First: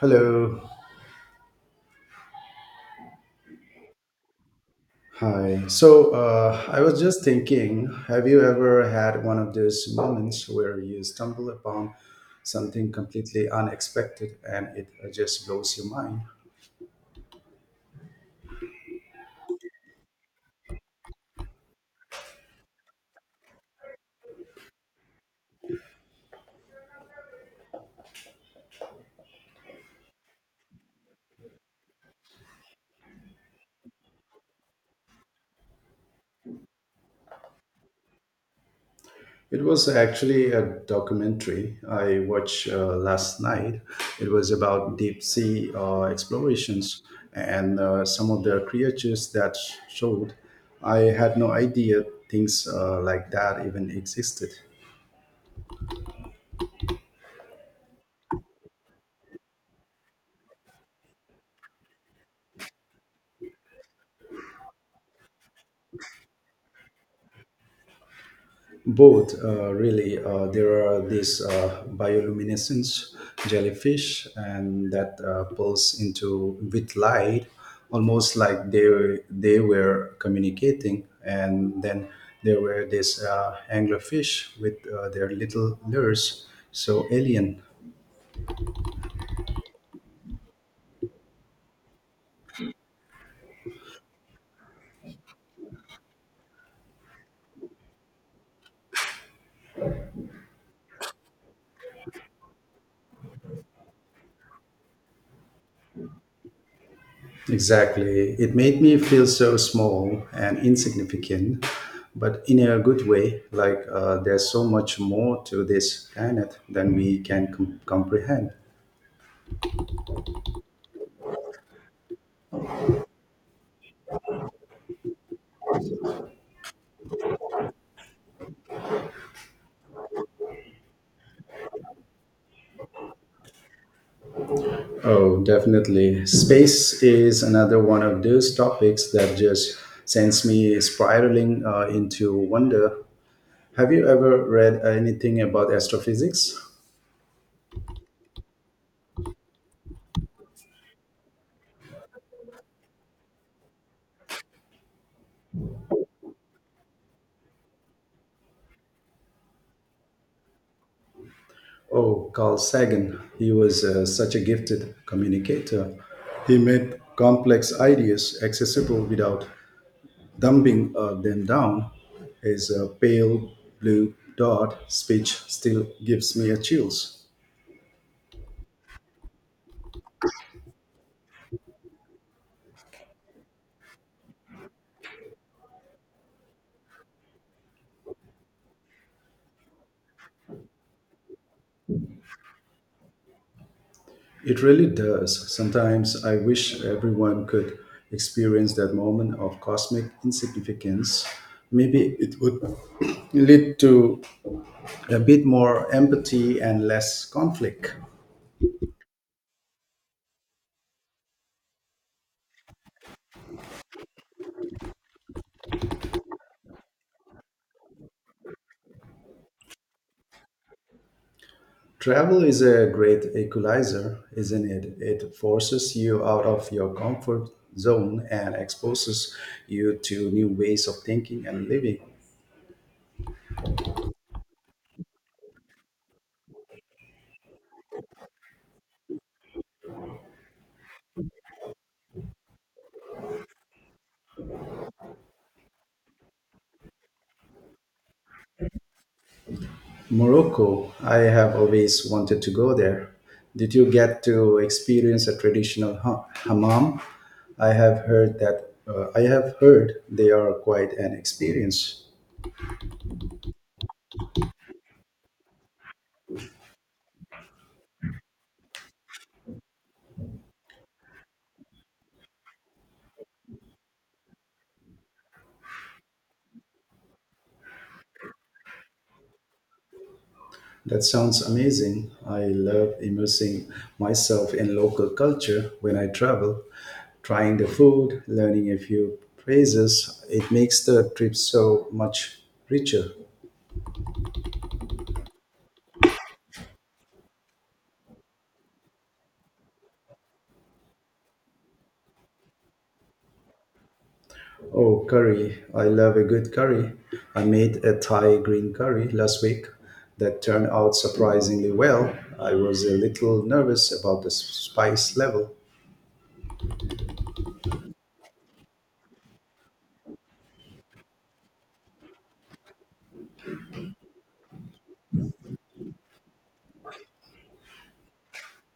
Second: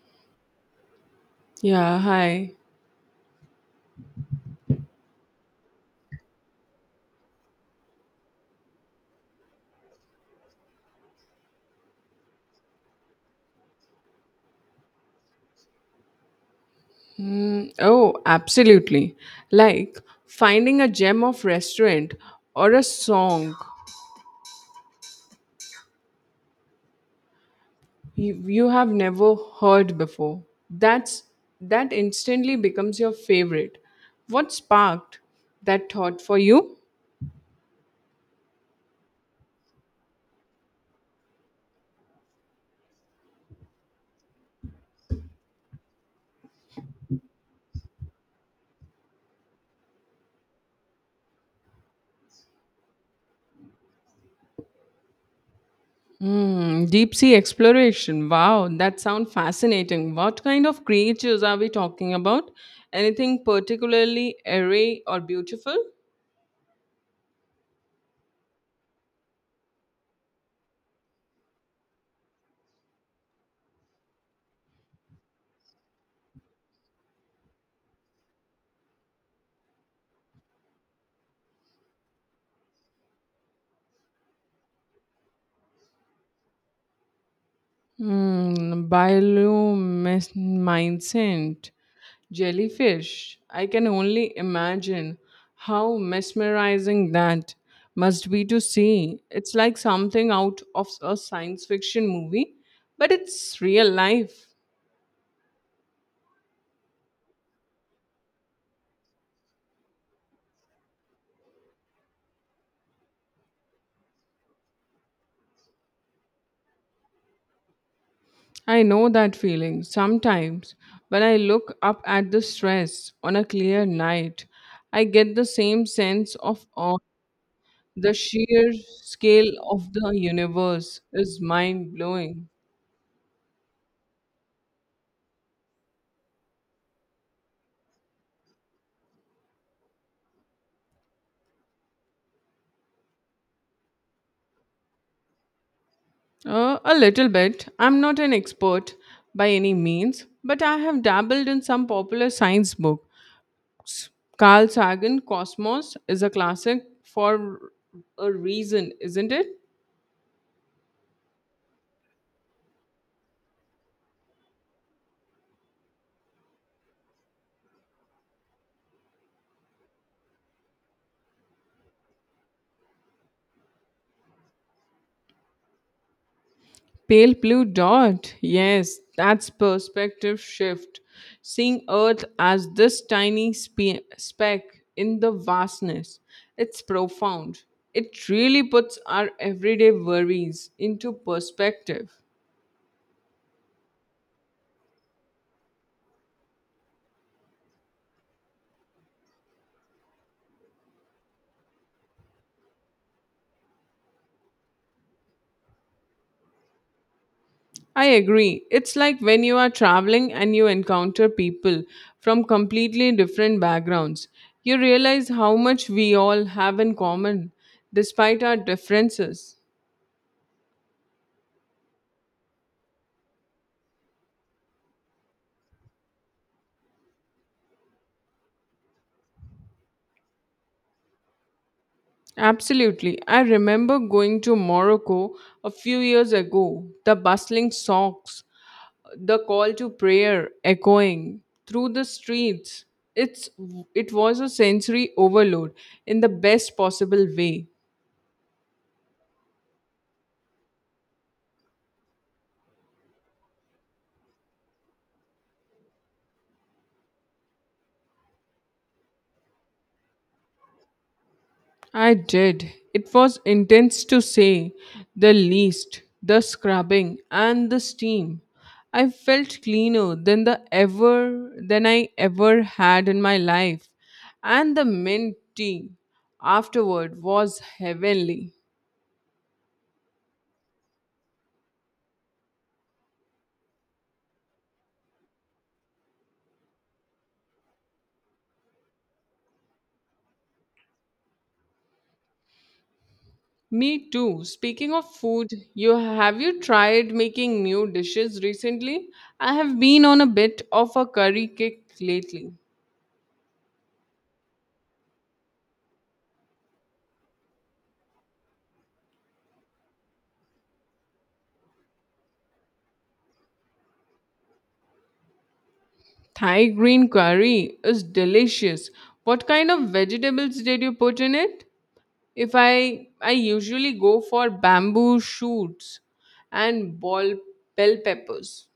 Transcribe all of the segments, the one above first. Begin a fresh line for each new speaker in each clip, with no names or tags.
Hello.
Yeah, hi.
Hi. So I was just thinking, have you ever had one of those moments where you stumble upon something completely unexpected and it just blows your mind?
Mm, oh, absolutely. Like finding a gem of restaurant or a song you have never heard before. That's that instantly becomes your favorite. What sparked that thought for you?
It was actually a documentary I watched last night. It was about deep sea explorations and some of the creatures that showed. I had no idea things like that even existed.
Hmm, deep sea exploration. Wow, that sounds fascinating. What kind of creatures are we talking about? Anything particularly airy or beautiful?
Both, really. There are these bioluminescence jellyfish, and that pulse into with light, almost like they were communicating. And then there were these anglerfish with their little lures, so alien.
Mm, bioluminescent jellyfish. I can only imagine how mesmerizing that must be to see. It's like something out of a science fiction movie, but it's real life.
Exactly. It made me feel so small and insignificant, but in a good way. Like there's so much more to this planet than we can comprehend.
I know that feeling. Sometimes when I look up at the stress on a clear night, I get the same sense of awe. The sheer scale of the universe is mind blowing.
Oh, definitely. Space is another one of those topics that just sends me spiraling into wonder. Have you ever read anything about astrophysics?
A little bit. I'm not an expert by any means, but I have dabbled in some popular science book. Carl Sagan Cosmos is a classic for a reason, isn't it?
Oh, Carl Sagan. He was such a gifted communicator. He made complex ideas accessible without dumbing them down. His pale blue dot speech still gives me a chills.
Pale blue dot. Yes, that's perspective shift. Seeing Earth as this tiny speck in the vastness. It's profound. It really puts our everyday worries into perspective.
It really does. Sometimes I wish everyone could experience that moment of cosmic insignificance. Maybe it would lead to a bit more empathy and less conflict.
I agree. It's like when you are traveling and you encounter people from completely different backgrounds. You realize how much we all have in common despite our differences.
Travel is a great equalizer, isn't it? It forces you out of your comfort zone and exposes you to new ways of thinking and living.
Absolutely. I remember going to Morocco a few years ago, the bustling socks, the call to prayer echoing through the streets. It's it was a sensory overload in the best possible way.
Morocco, I have always wanted to go there. Did you get to experience a traditional hammam? I have heard that I have heard they are quite an experience.
I did. It was intense to say the least, the scrubbing and the steam. I felt cleaner than I ever had in my life. And the mint tea afterward was heavenly.
That sounds amazing. I love immersing myself in local culture when I travel, trying the food, learning a few phrases. It makes the trip so much richer.
Me too. Speaking of food, you tried making new dishes recently? I have been on a bit of a curry kick lately.
Oh, curry. I love a good curry. I made a Thai green curry last week that turned out surprisingly well. I was a little nervous about the spice level,
Thai green curry is delicious. What kind of vegetables did you put in it? If I I usually go for bamboo shoots and ball bell peppers.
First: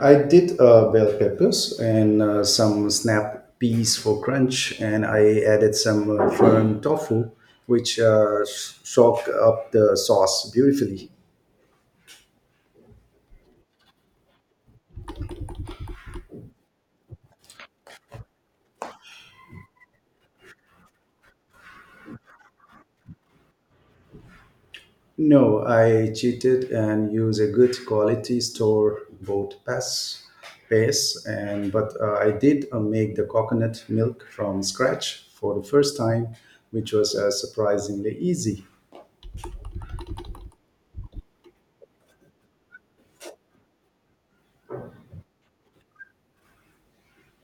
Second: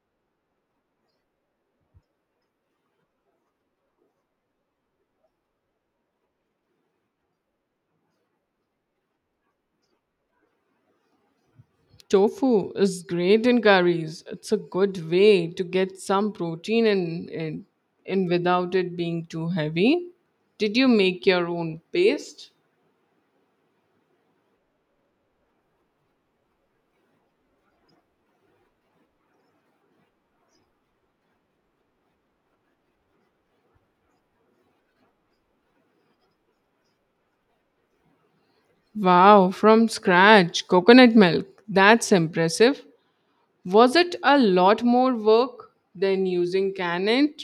I did bell peppers and some snap peas for crunch, and I added some fern tofu, which soaked up the sauce beautifully.
Tofu is great in curries. It's a good way to get some protein in without it being too heavy. Did you make your own paste?
No, I cheated and used a good quality store bought pass paste, and but I did make the coconut milk from scratch for the first time, which was surprisingly easy.
Wow, from scratch. Coconut milk. That's impressive. Was it a lot more work than using Can It?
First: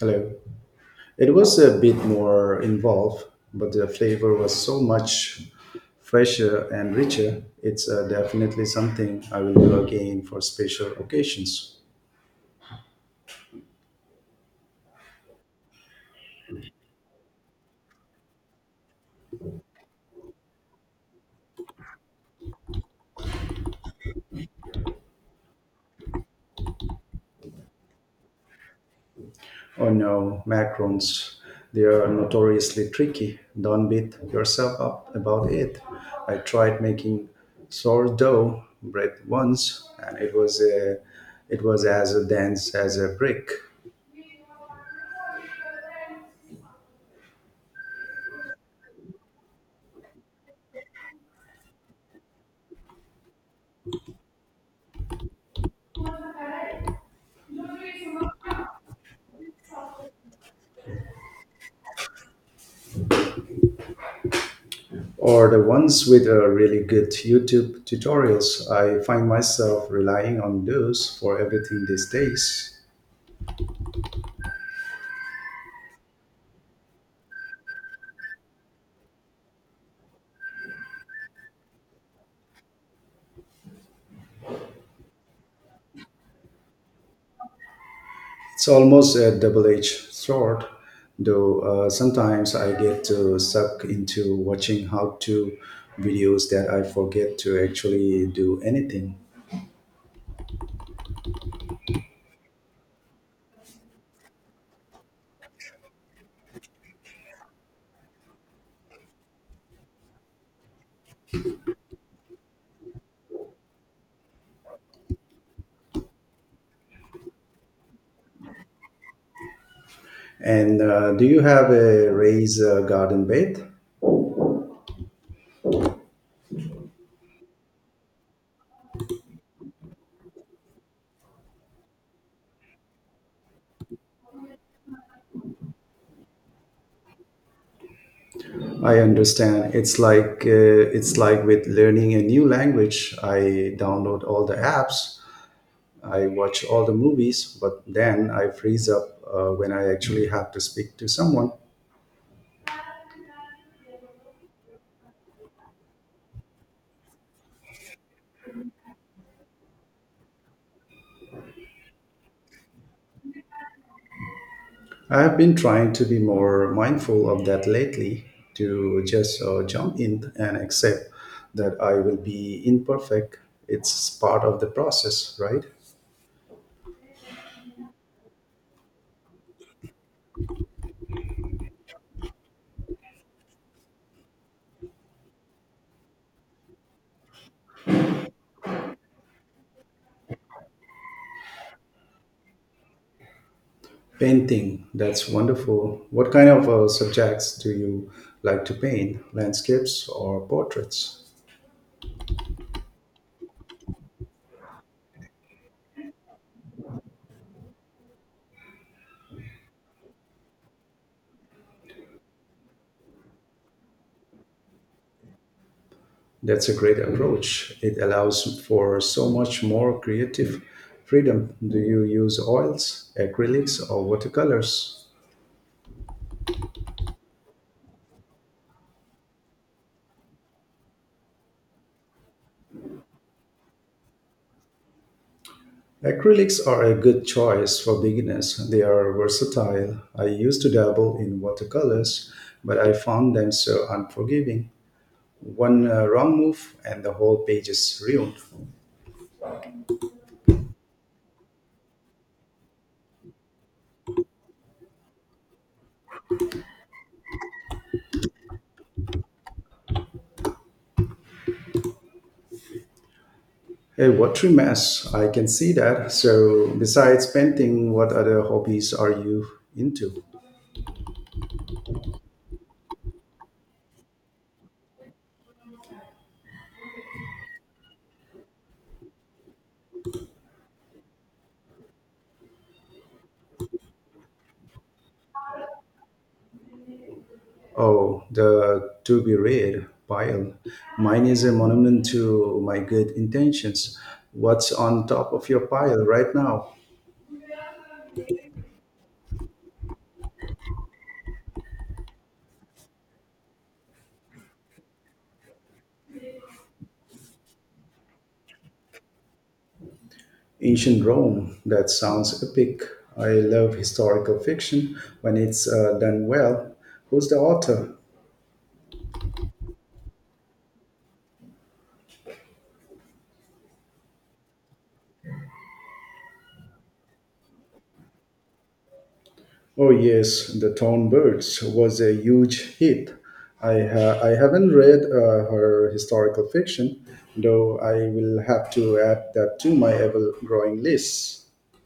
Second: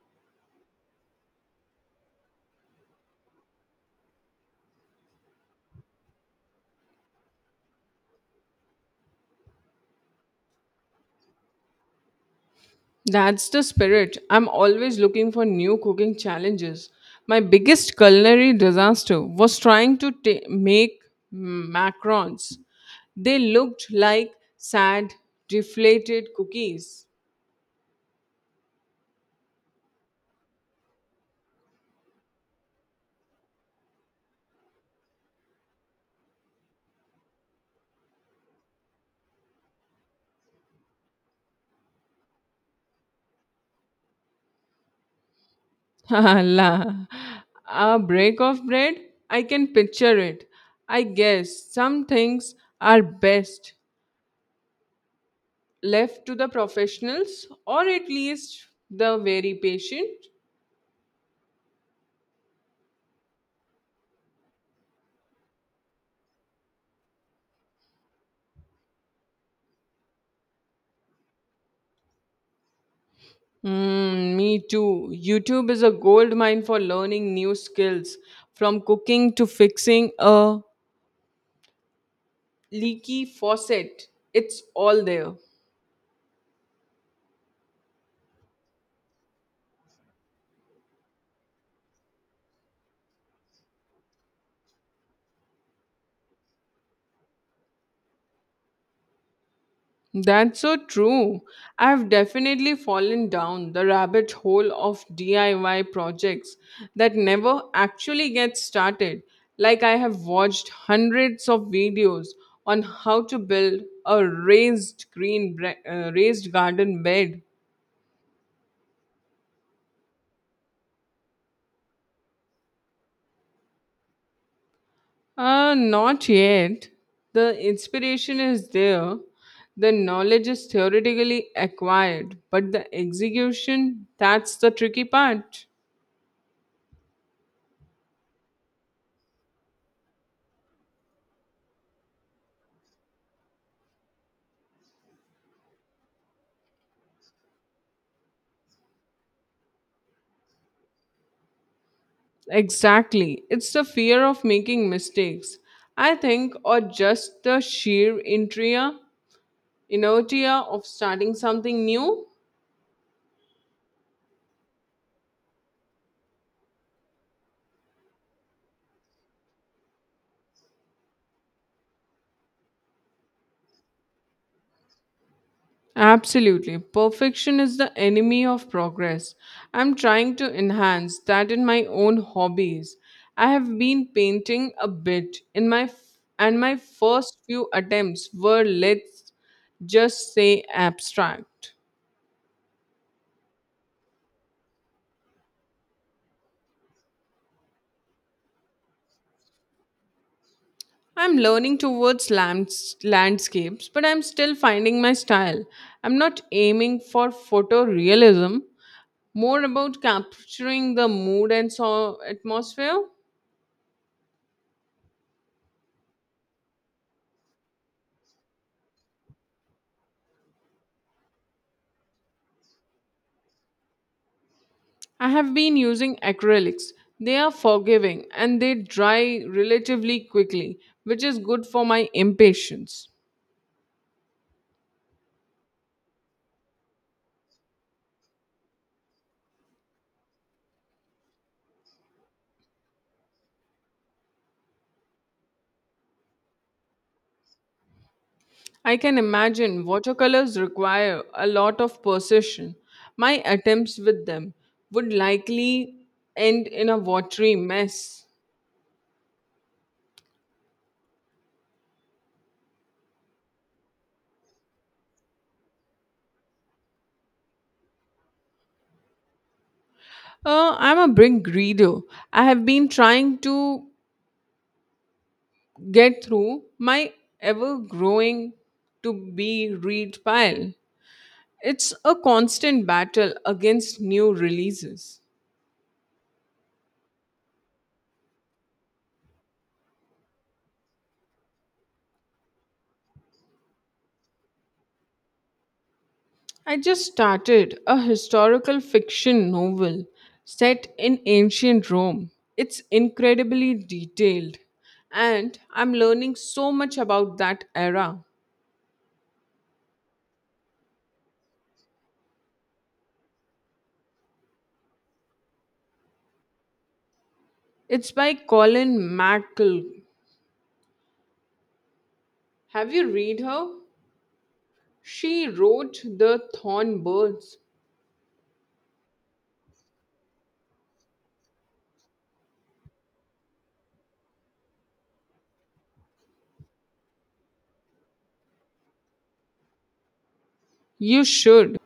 Hello. It was a bit more involved, but the flavor was so much fresher and richer. It's definitely something I will do again for special occasions.
That's the spirit. I'm always looking for new cooking challenges. My biggest culinary disaster was trying to make macarons. They looked like sad, deflated cookies.
Oh no, macarons. They are notoriously tricky. Don't beat yourself up about it. I tried making sourdough bread once and it was as dense as a brick.
La, a break of bread? I can picture it. I guess some things are best left to the professionals or at least the very patient?
Or the ones with really good YouTube tutorials. I find myself relying on those for everything these days.
Mm, me too. YouTube is a gold mine for learning new skills from cooking to fixing a leaky faucet. It's all there.
It's almost a double edged sword, though sometimes I get sucked into watching how to videos that I forget to actually do anything.
That's so true. I've definitely fallen down the rabbit hole of DIY projects that never actually get started. Like, I have watched hundreds of videos on how to build a raised garden bed.
And do you have a raised garden bed?
Not yet. The inspiration is there. The knowledge is theoretically acquired, but the execution, that's the tricky part.
I understand. It's like with learning a new language. I download all the apps, I watch all the movies, but then I freeze up when I actually have to speak to someone.
Exactly. It's the fear of making mistakes, I think, or just the sheer inertia of starting something new.
I have been trying to be more mindful of that lately, to just jump in and accept that I will be imperfect. It's part of the process, right?
Absolutely. Perfection is the enemy of progress. I'm trying to enhance that in my own hobbies. I have been painting a bit in my f- and my first few attempts were, let's just say, abstract.
Painting, that's wonderful. What kind of subjects do you like to paint? Landscapes or portraits?
I'm learning towards landscapes, but I'm still finding my style. I'm not aiming for photorealism, more about capturing the mood and so atmosphere.
That's a great approach. It allows for so much more creative freedom. Do you use oils, acrylics, or watercolors?
I have been using acrylics. They are forgiving and they dry relatively quickly, which is good for my impatience.
Acrylics are a good choice for beginners. They are versatile. I used to dabble in watercolors, but I found them so unforgiving. One wrong move and the whole page is ruined.
I can imagine watercolors require a lot of precision. My attempts with them would likely end in a watery mess.
A watery mess. I can see that. So, besides painting, what other hobbies are you into?
I'm a big reader. I have been trying to get through my ever growing to be read pile. It's a constant battle against new releases.
Oh, the to be read pile. Mine is a monument to my good intentions. What's on top of your pile right now?
I just started a historical fiction novel set in ancient Rome. It's incredibly detailed, and I'm learning so much about that era.
Ancient Rome. That sounds epic. I love historical fiction when it's done well. Who's the author?
It's by Colin McCall. Have you read her? She wrote The Thorn Birds.
Oh yes, The Town Birds was a huge hit. I haven't read her historical fiction, though I will have to add that to my ever-growing
You
list.
should.